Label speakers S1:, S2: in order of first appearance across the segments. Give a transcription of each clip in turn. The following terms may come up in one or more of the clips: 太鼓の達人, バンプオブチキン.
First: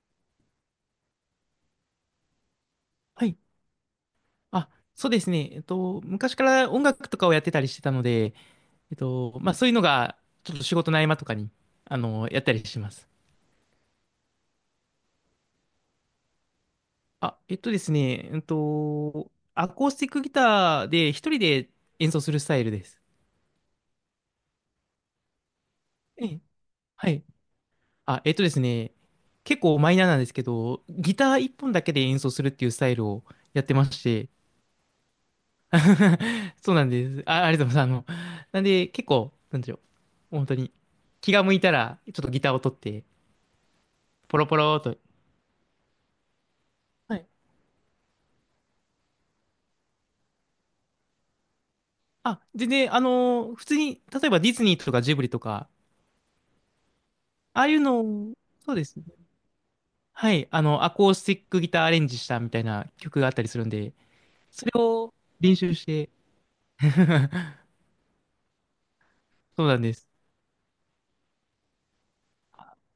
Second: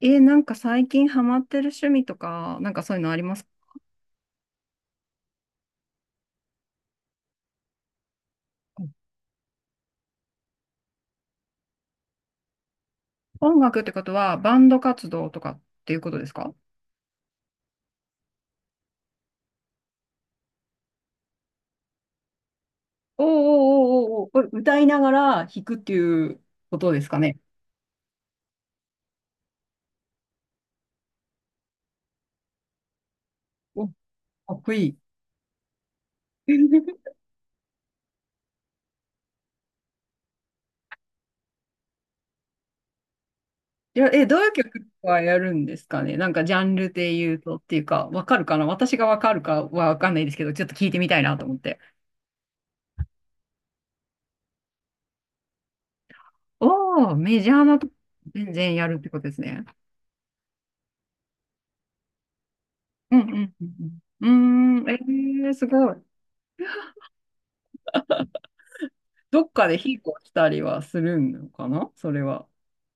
S1: 最近ハマってる趣味とか、そういうのあり
S2: は
S1: ま
S2: い。
S1: すか？
S2: あ、そうですね。昔から音楽とかをやってたりしてたので、まあそういうのが、ちょっと仕事の合間とかに、やったりします。
S1: 音楽ってことは、バンド活動とかっていうことですか？
S2: あ、えっとですね、アコースティックギターで一人で演奏するスタイルです。
S1: おーおーおーおーおー、これ歌いながら弾くってい
S2: え
S1: う
S2: え、
S1: ことです
S2: は
S1: か
S2: い。
S1: ね。
S2: あ、えっとですね、結構マイナーなんですけど、ギター一本だけで演奏するっていうスタイルをやってま
S1: お、か
S2: して、
S1: っこいい。
S2: そうなん です。あ、ありがとうございます。あの、なんで、結構、なんでしょう。本当に、気が向いたら、ちょっとギターを取って、
S1: ど
S2: ポ
S1: う
S2: ロ
S1: いう
S2: ポロー
S1: 曲
S2: と。
S1: はやるんですかね？ジャンルで
S2: はい。
S1: 言うとっていうか、わかるかな、私がわかるかはわかんないですけど、ちょっと聞いてみたいなと思って。
S2: あ、全然、普通に、例えばディズニーとかジブリとか、
S1: おー、メジャ
S2: あ
S1: ー
S2: あい
S1: な
S2: う
S1: とこ
S2: のを、
S1: 全
S2: そ
S1: 然
S2: うで
S1: やる
S2: す
S1: っ
S2: ね。
S1: てことですね。
S2: はい。あの、アコースティックギターアレンジしたみたいな
S1: うん
S2: 曲
S1: う
S2: があったり
S1: ん
S2: す
S1: う
S2: るんで、
S1: んう
S2: それ
S1: ん。
S2: を
S1: ー
S2: 練
S1: す
S2: 習し
S1: ごい。
S2: て、
S1: どっ
S2: そ
S1: か
S2: う
S1: で
S2: なんで
S1: 引っ
S2: す。
S1: 越したりはするのかな、それは。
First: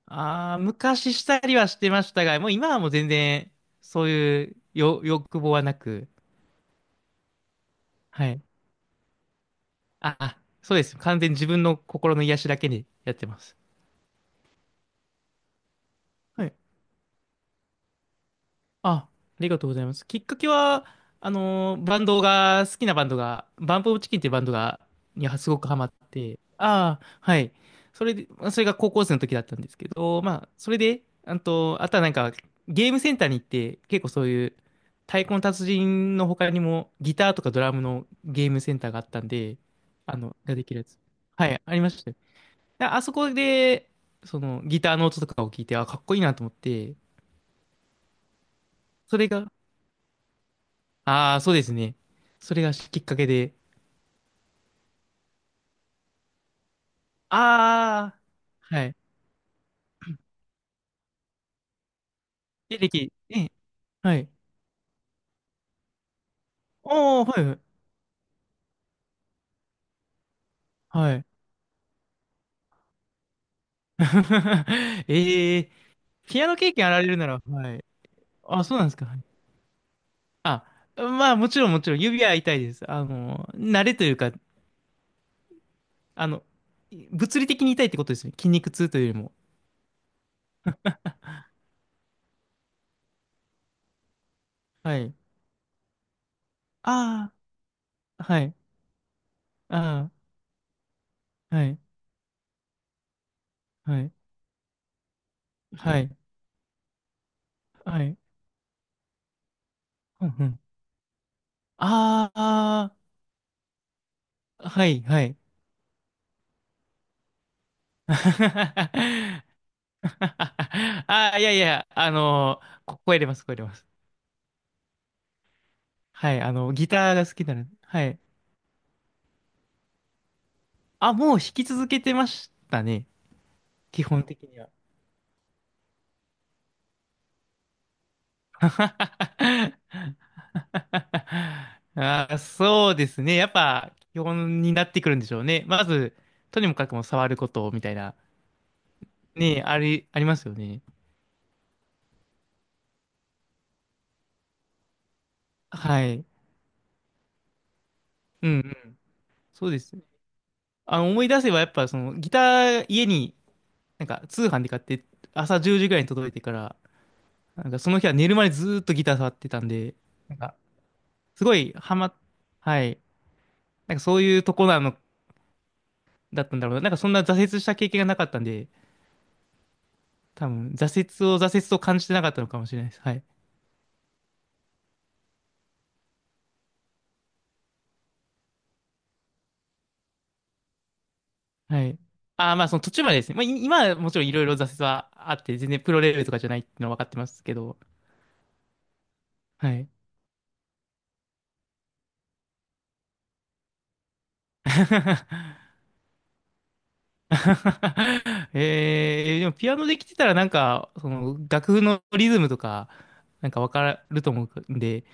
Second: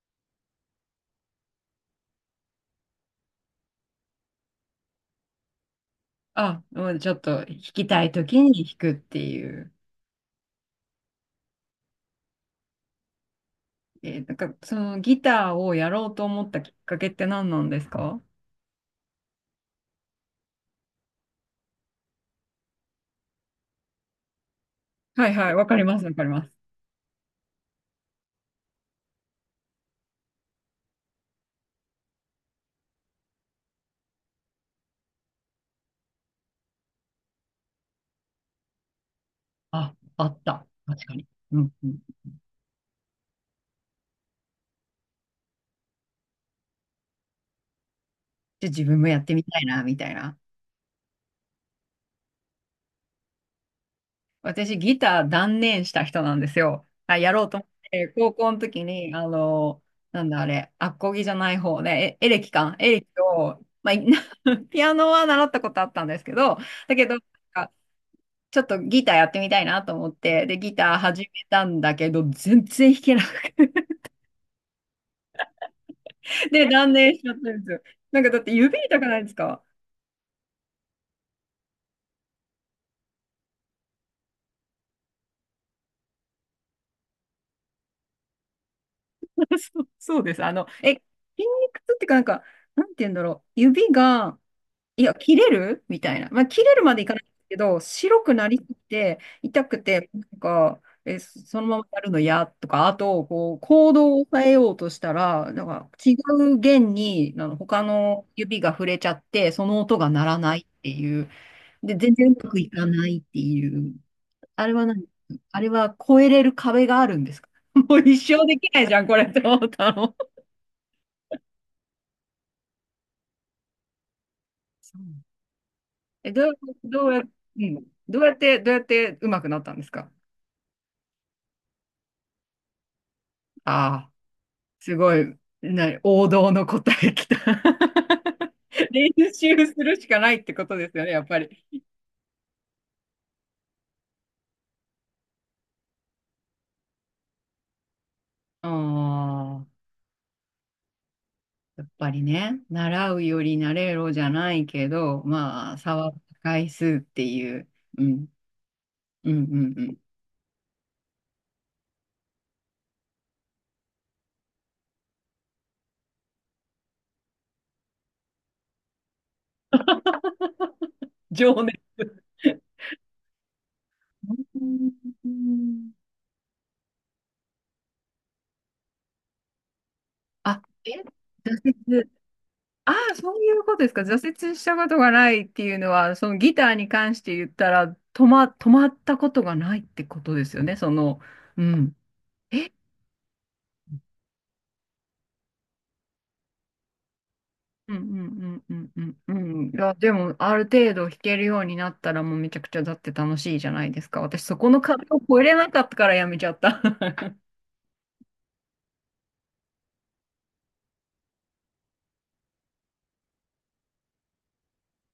S2: ああ、昔したりはしてましたが、もう今はもう全然、そういうよ欲望はなく、
S1: あ、もうちょっと弾きたい
S2: は
S1: 時
S2: い。
S1: に弾くっていう。
S2: あ、そうです。完全に自分の心の癒しだけにやってます。
S1: そのギターをやろうと思
S2: は
S1: っ
S2: い。
S1: たきっかけって何なんですか？
S2: あ、ありがとうございます。きっかけは、バンドが、好きなバンドが、バンプオブチキンっていうバンドが、に
S1: はい
S2: は
S1: は
S2: す
S1: い、
S2: ご
S1: わ
S2: く
S1: か
S2: ハ
S1: り
S2: マっ
S1: ます、わかり
S2: て、
S1: ます。
S2: ああ、はい。それで、まあそれが高校生の時だったんですけど、まあ、それで、あと、あとはなんか、ゲームセンターに行って、結構そういう、太鼓の達人の他にも、ギターとかドラムのゲームセンターがあったんで、
S1: あ、
S2: あ
S1: あ
S2: の、
S1: っ
S2: がで
S1: た。
S2: きるやつ。
S1: 確かに。
S2: は
S1: う
S2: い、
S1: ん
S2: あり
S1: う
S2: ま
S1: ん。
S2: したよ。ああそこで、そのギターの音とかを聞いて、あ、かっこいいなと思って、
S1: じゃあ自分もや
S2: そ
S1: っ
S2: れ
S1: てみ
S2: が、
S1: たいな、みたいな。
S2: ああ、そうですね。それがきっかけで、
S1: 私、ギター断念した人なんですよ。あ、やろうと思って、
S2: ああ、
S1: 高校の時
S2: はい。
S1: に、なんだあれ、アコギじゃない方ね、エレキか、
S2: でで
S1: エレキ
S2: きえ
S1: を、まあ、い
S2: はい。
S1: ピアノは習ったことあったんですけど、だけど、
S2: おー、はい、
S1: かちょっとギターやってみたいなと思って、で、ギター
S2: は
S1: 始
S2: い。
S1: めたんだけど、全然弾けなくて、
S2: ええ、ピアノ
S1: で、
S2: 経験あ
S1: 断
S2: られ
S1: 念
S2: る
S1: し
S2: な
S1: ちゃった
S2: ら、
S1: んです
S2: は
S1: よ。
S2: い。
S1: だって
S2: あ、そう
S1: 指
S2: なんです
S1: 痛
S2: か。
S1: く
S2: は
S1: ない
S2: い。
S1: ですか？
S2: あ、まあ、もちろん、指は痛いです。あの、慣れというか、あの、物理的に痛いってことですね。筋肉痛というよりも。
S1: そう、そうです。筋肉痛っていうか、なんて言うんだろう、指が、
S2: は
S1: いや、
S2: い。
S1: 切れるみたいな。まあ、切れるまでいかないんで
S2: あ
S1: すけど、白
S2: あ、
S1: く
S2: は
S1: な
S2: い。
S1: りすぎて、痛く
S2: あ
S1: て、
S2: あ、
S1: そ
S2: は
S1: のま
S2: い。
S1: まやるの嫌とか、あと、こう、行
S2: はい。
S1: 動を変えようとしたら、なんか
S2: は
S1: 違
S2: い。
S1: う弦に、他
S2: はい。
S1: の指が触れちゃって、その音が鳴
S2: うん
S1: ら
S2: う
S1: ない
S2: ん。
S1: っていう。で、全然うまくいか
S2: あ
S1: ないっていう。あ
S2: あ、
S1: れ
S2: は
S1: は
S2: い、
S1: 何
S2: はい。
S1: あれは越えれる壁があるんですか？ もう一生できないじゃん、これって 思ったの。
S2: ああ、いやいや、あのこ声出ます、声出ます。
S1: そう、え、
S2: はい、
S1: ど
S2: あ
S1: う、
S2: の、ギ
S1: ど
S2: タ
S1: う
S2: ー
S1: や、
S2: が好きな
S1: う
S2: ので、
S1: ん、
S2: はい。
S1: どうやって、どうやってうまくなったんですか？
S2: あ、もう弾き続けてましたね、基
S1: ああ、
S2: 本的には。
S1: すごい、王道の答えきた。練習する しかないってことですよね、やっぱり。
S2: あー、そうですね。やっぱ、基本になってくるんでしょうね。まず、とにもかくも触ることみたいな、
S1: あ
S2: ね、
S1: あ、
S2: あり、ありますよね。
S1: やっぱりね、習うより慣れろじゃないけど、まあ、差
S2: は
S1: は
S2: い。
S1: 回数っていう、うん、
S2: うんうん。
S1: うん、う
S2: そう
S1: ん、
S2: で
S1: う
S2: す。
S1: ん。
S2: あの、思い出せばやっぱそのギター家になんか通販で買って朝10時ぐらいに届いてから、なんかその日は寝るまでずーっとギター触ってたんで、なんかす
S1: 情
S2: ごいハ
S1: 熱。
S2: マっ、はい。なんかそういうと
S1: う
S2: こなの、
S1: ん。
S2: だったんだろうな。なんかそんな挫折した経験がなかったんで、多
S1: あ、
S2: 分挫
S1: え、
S2: 折を挫折
S1: 挫
S2: と感じ
S1: 折。
S2: てなかったのかもしれない
S1: あ
S2: です。は
S1: あ、
S2: い。
S1: そういうことですか。挫折したことがないっていうのは、そのギターに関して言ったら、止まったことがないってことですよね。その、う
S2: は
S1: ん。
S2: い。ああ、まあ
S1: え
S2: その途中までですね。まあい今はもちろんいろいろ挫折はあって、全然プロレベルとかじゃないっていうのは分かってますけど、
S1: うんうんうんうんうんうん。
S2: は
S1: い
S2: い。
S1: や、でも、ある程度弾けるようになったら、もうめちゃくちゃだって楽しいじゃないですか。私、そこの壁を越えれ なかったからやめちゃった。
S2: えー、でもピアノできてたらなんか、その楽譜のリズムとか、なんかわかると思うんで、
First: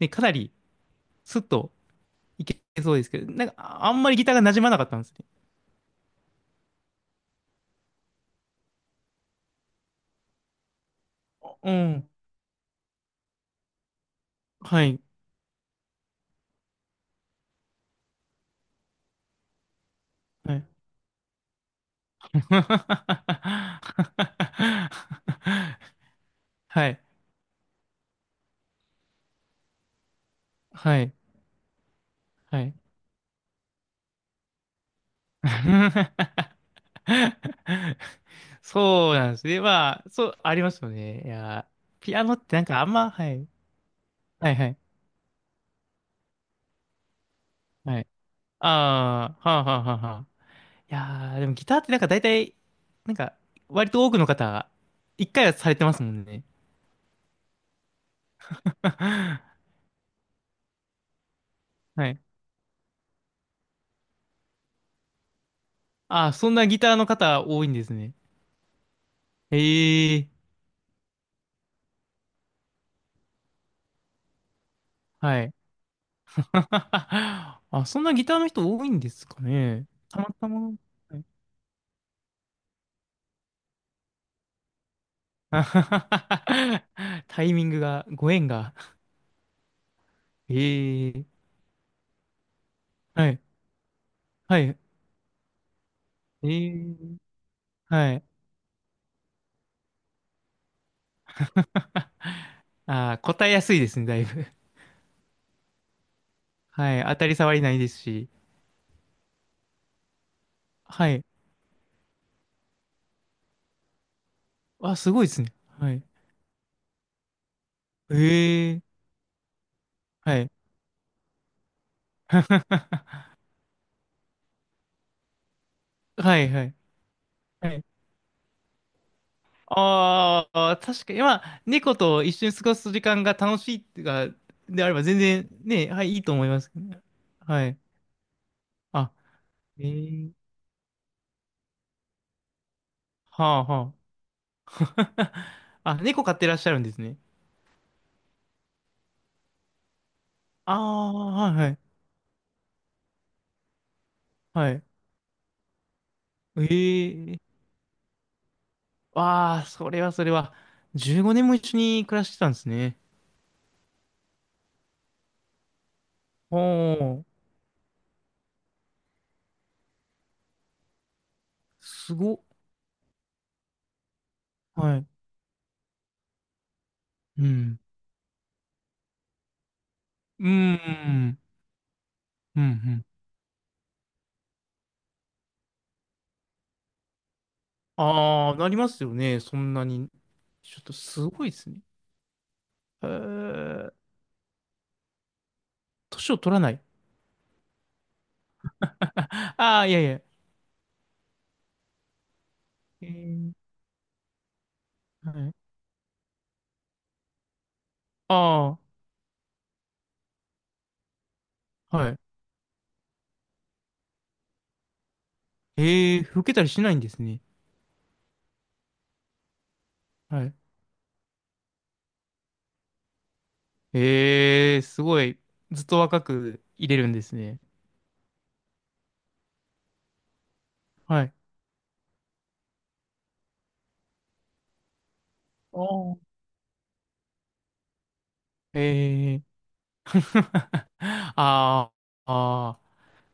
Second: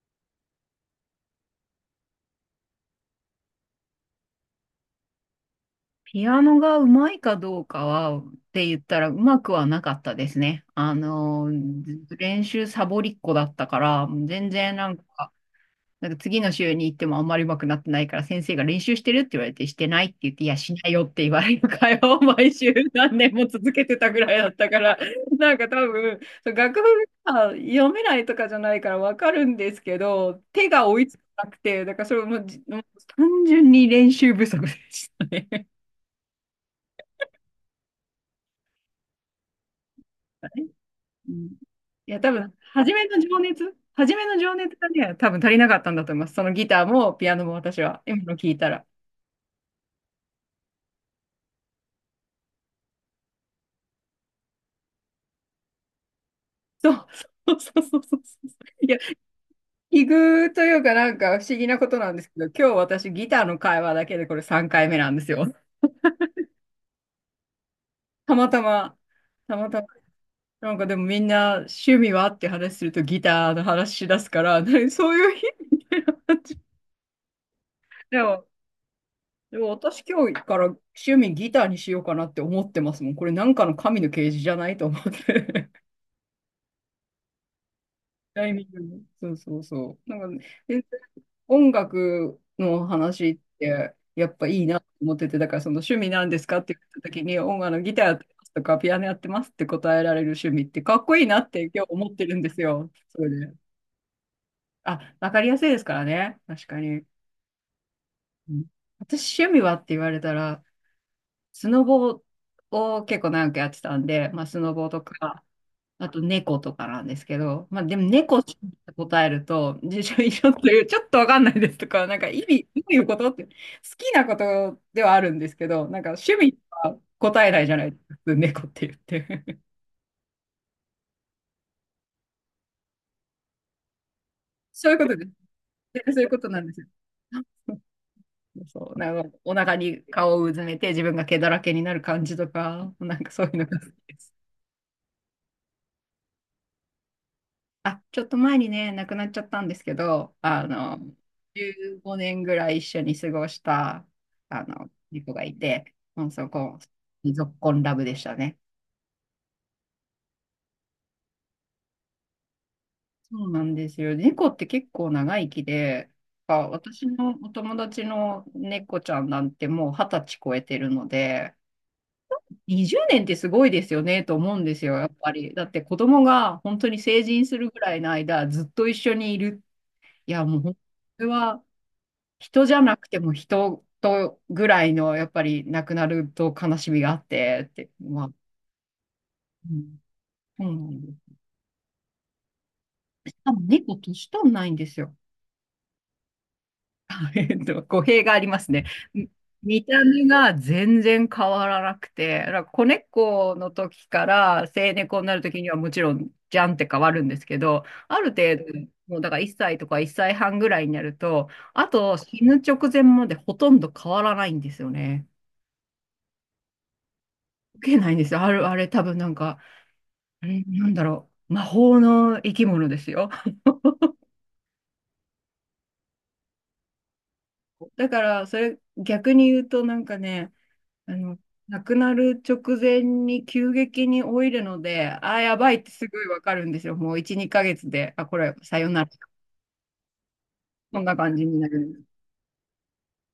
S2: ね、かなりスッといけそうですけど、なんかああんまりギターが馴染まなかったんですね。
S1: ピアノがうまいかどうかはって言ったら、うまくはなかったですね。あの、
S2: うん。
S1: 練習サボりっ子だったから、全然
S2: は
S1: なん
S2: い。
S1: か、なんか次の週に行ってもあんまり上手くなってないから、先生が練習してるって言われて、してないって言って、いや、
S2: はい。
S1: しないよって言われる会話を 毎週何年も続けてたぐらいだったから、なんか多 分、そう、学部
S2: はい。
S1: が読めないとかじゃないからわかるんですけど、手が追
S2: は
S1: い
S2: い。
S1: つかなくて、だからそれもうじ、
S2: はい。
S1: もう単純に練習不足でしたね。
S2: そうなんですね。まあ、そう、ありま すよね。い
S1: うん、い
S2: や、ピ
S1: や、
S2: ア
S1: 多
S2: ノっ
S1: 分、
S2: てなんかあんま、はい。
S1: 初めの
S2: は
S1: 情
S2: いは
S1: 熱
S2: い。
S1: がね、多分足りなかったんだと思います。そのギターもピアノも私
S2: は
S1: は、
S2: い。
S1: 今の聞いたら。
S2: ああ、はあはあはあはあ。いやー、でもギターってなんか大体、なんか、割と多くの方、一回はされてますもんね。
S1: そう、そうそうそうそうそうそういや、奇遇というかなんか不思議なこと
S2: は
S1: なんで
S2: い。
S1: すけど、今日私ギターの会話だけでこれ3回目なんですよ。
S2: ああ、そんなギターの方多いんですね。
S1: たまたま、たまたま、
S2: ええ、
S1: なんかでもみんな趣味はって話するとギターの話し出すから、何そういう
S2: は
S1: 日？
S2: い。あ、そんな
S1: で
S2: ギター
S1: も、
S2: の人多いんですか
S1: でも
S2: ね。
S1: 私
S2: たま
S1: 今日
S2: た
S1: から
S2: ま。
S1: 趣
S2: はい。
S1: 味ギターにしようかなって思ってますもん。これなんかの神の啓示じゃないと思っ て。
S2: タイミングが、ご
S1: タ
S2: 縁
S1: イミン
S2: が。
S1: グね、そうそうそう。なんかね、全然
S2: ええ、
S1: 音楽の
S2: は
S1: 話っ
S2: い。
S1: て、やっぱい
S2: は
S1: い
S2: い。
S1: なと思ってて、だからその趣味なんです
S2: え
S1: かって言った
S2: え、
S1: 時に、音楽のギターや
S2: は
S1: っ
S2: い。
S1: てますとか、ピアノやってますって答えられる趣味って、かっこいいなって今日思ってるんですよ。
S2: ああ、
S1: それ
S2: 答え
S1: で。
S2: やすいですね、だいぶ。
S1: あ、わかりやすいですからね。確か
S2: はい。
S1: に。
S2: 当たり障りないですし。
S1: うん、私、趣味はって言われたら、
S2: はい。
S1: スノボを結構長くやってたんで、まあ、スノボ
S2: あ、
S1: と
S2: すごいです
S1: か、
S2: ね。はい。
S1: あと猫とかなんですけど、まあでも猫って
S2: ええ、
S1: 答えると、辞書以
S2: はい。
S1: 上という、ちょっとわかんないですとか、なんか意味、どういうこと って、好きなことではあるんですけど、なんか趣
S2: はい
S1: 味
S2: はい。
S1: は答えない
S2: は
S1: じゃ
S2: い。
S1: ないですか、普通猫って言って。
S2: ああ、確かに、まあ、猫と一緒に過ごす時間が楽しいってか、であ
S1: そう
S2: れ
S1: いう
S2: ば
S1: こと
S2: 全
S1: です。
S2: 然ね、はい、い
S1: そ
S2: い
S1: ういう
S2: と
S1: こ
S2: 思
S1: と
S2: い
S1: な
S2: ま
S1: ん
S2: す。
S1: ですよ。
S2: はい。
S1: そう、なんかお腹
S2: あ、
S1: に
S2: え
S1: 顔をう
S2: え、
S1: ずめて自分が毛だらけになる感じとか、なんかそ
S2: は
S1: ういう
S2: あ
S1: のが好き
S2: は
S1: です。
S2: あ。あ、猫飼ってらっしゃるんですね。
S1: あ、ちょっと前にね、亡くなっちゃったんですけど、あ
S2: あ
S1: の、
S2: あ、はいはい。
S1: 15年ぐらい一緒に過ごした、あ
S2: はい。
S1: の、猫がいて、もうそこ、
S2: ええ、
S1: ぞっこんラブでしたね。
S2: わあ、それはそれは。15年も一緒に暮らしてたんですね。
S1: そうなんですよ。猫って結構長生きで、
S2: お
S1: あ、私
S2: ー、
S1: のお友達の猫ちゃんなんてもう二十歳超えてるので、
S2: すごっ。
S1: 20年ってすごいですよねと思うんですよ、
S2: はい。
S1: やっぱり。だって子供が本当に成
S2: う
S1: 人するぐ
S2: ん。
S1: らいの間、ずっと一緒にいる。い
S2: う
S1: や、
S2: ー
S1: もう本当にそれ
S2: ん。
S1: は、
S2: うん
S1: 人
S2: う
S1: じゃな
S2: ん。
S1: くても人とぐらいの、やっぱり亡くなると悲しみがあって、って、まあ、
S2: ああ、なりますよね。そ
S1: う
S2: んな
S1: ん、
S2: に。
S1: そう
S2: ちょ
S1: な
S2: っと
S1: んです。
S2: すごいですね。え
S1: しかも
S2: ー、
S1: 猫、年取んないんですよ。
S2: 年を取らない。
S1: えっと、語弊がありますね。み
S2: ああ
S1: 見
S2: ー、いや
S1: た
S2: いや。
S1: 目が全然変わらなくて、だから子
S2: えー、
S1: 猫の時から成猫に
S2: は
S1: なる
S2: い。
S1: 時にはもちろんじゃんって変わるんですけど、ある程
S2: あ
S1: 度、もうだから1歳とか1歳半ぐらいになると、あ
S2: あ、は
S1: と
S2: い。
S1: 死ぬ直前までほとんど変わらないんですよね。
S2: えー、老けたりしないんですね。
S1: 受けないんですよ。あれ多分なんか、
S2: は
S1: あ
S2: い。
S1: れ、なんだろう。魔法の生き物ですよ。
S2: えー、すごい。ずっと若くいれるんですね。
S1: だから、それ逆に言うと、なんかね、あ
S2: はい。
S1: の、亡くなる直前に急激に老いるので、ああ、やばい
S2: あ
S1: ってす
S2: ー、
S1: ごいわかるんですよ。もう1、2ヶ月で、あ、これ、さよなら。
S2: えー。
S1: そんな感じにな
S2: あ
S1: る。
S2: あ、ああ。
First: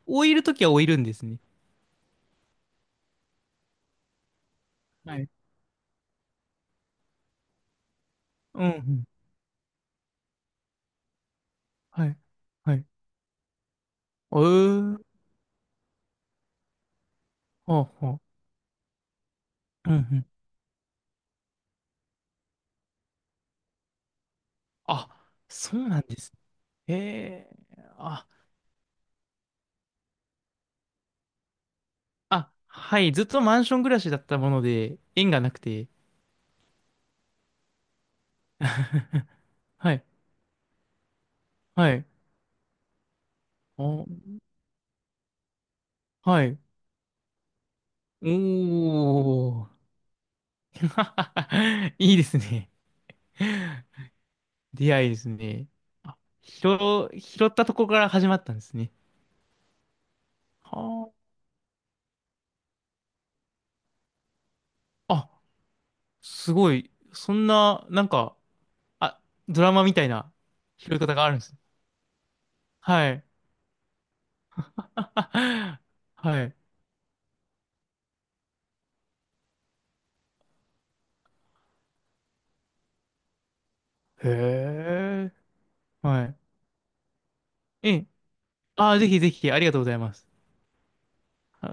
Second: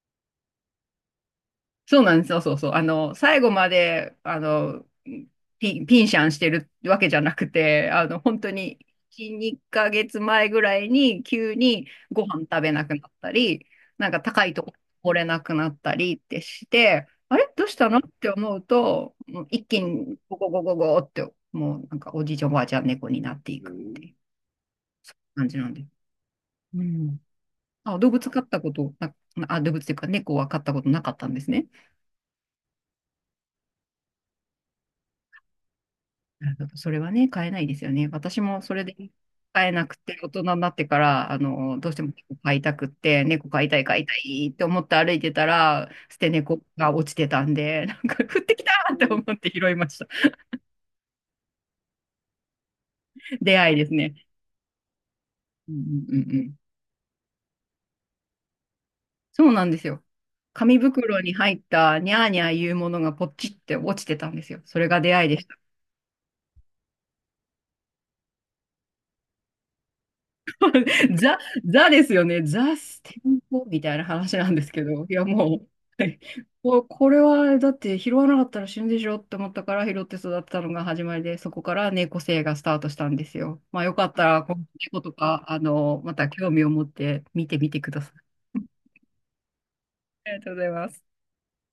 S2: 老いるときは老いるんですね。
S1: そうなんですよ、そうそう。あの、最後まで、あの、
S2: はい。
S1: ピンシャンしてるわけじゃなくて、あの、本当
S2: うん、
S1: に、
S2: うん。
S1: 1、2ヶ月前ぐらいに急に
S2: はい。
S1: ご飯食べ
S2: は
S1: な
S2: い。
S1: くなったり、なんか
S2: え
S1: 高いとこ
S2: ー、
S1: 来れなくなったりってして、あれどうした
S2: は
S1: のっ
S2: あ、はあ。
S1: て思うと、もう一気
S2: うん、う
S1: に
S2: ん。
S1: ゴゴゴゴゴって、もうなんかおじいちゃんおばあちゃん猫になっていくっていう
S2: あ、
S1: 感じなん
S2: そ
S1: で。
S2: うなんです。
S1: う
S2: へ
S1: ん。
S2: え。
S1: あ、動
S2: あ、
S1: 物飼ったことな、あ、動物っていうか猫は飼ったことなかったんですね。
S2: あ、はい。ずっとマンション暮らしだったもので、縁がなくて。
S1: なるほど。それはね、買えないですよね。私もそれで 買えな
S2: は
S1: く
S2: い。
S1: て、大人になってから、あの、ど
S2: は
S1: うして
S2: い。
S1: も猫飼いたくって、猫飼いたい、飼い
S2: お、
S1: たいって思って歩いてたら、捨て
S2: はい。
S1: 猫が落ちてたんで、なんか
S2: お
S1: 降ってきたって思って拾
S2: ー。
S1: いました。
S2: いいですね。
S1: 出会いですね。
S2: 出会いですね。
S1: うんうんう
S2: あ、
S1: んうん。
S2: 拾、拾ったとこから始まったんですね。
S1: そうなんですよ。紙
S2: は
S1: 袋に入ったニャーニャーいうものがポチって落ちてたんですよ。それが
S2: あ。
S1: 出会いで
S2: あ、
S1: した。
S2: すごい。そんな、なんか、あ、ドラマみたいな拾い方 がある
S1: ザ、
S2: んです。
S1: ザですよね。ザス
S2: は
S1: テ
S2: い。
S1: ンポみたいな話なんですけど、いやもう、はい
S2: は い。
S1: これはだって拾わなかったら死ぬでしょって思ったから拾って育てたのが始まりで、そこから猫生がスタートしたんですよ。まあよかった
S2: へ
S1: ら、この猫と
S2: え。
S1: か、あの、ま
S2: は
S1: た
S2: い。
S1: 興味を持って見てみて
S2: え
S1: くだ
S2: え、
S1: さい。
S2: ああ、ぜひぜひ、ありがとうございます。
S1: ありがとうございます。
S2: はい。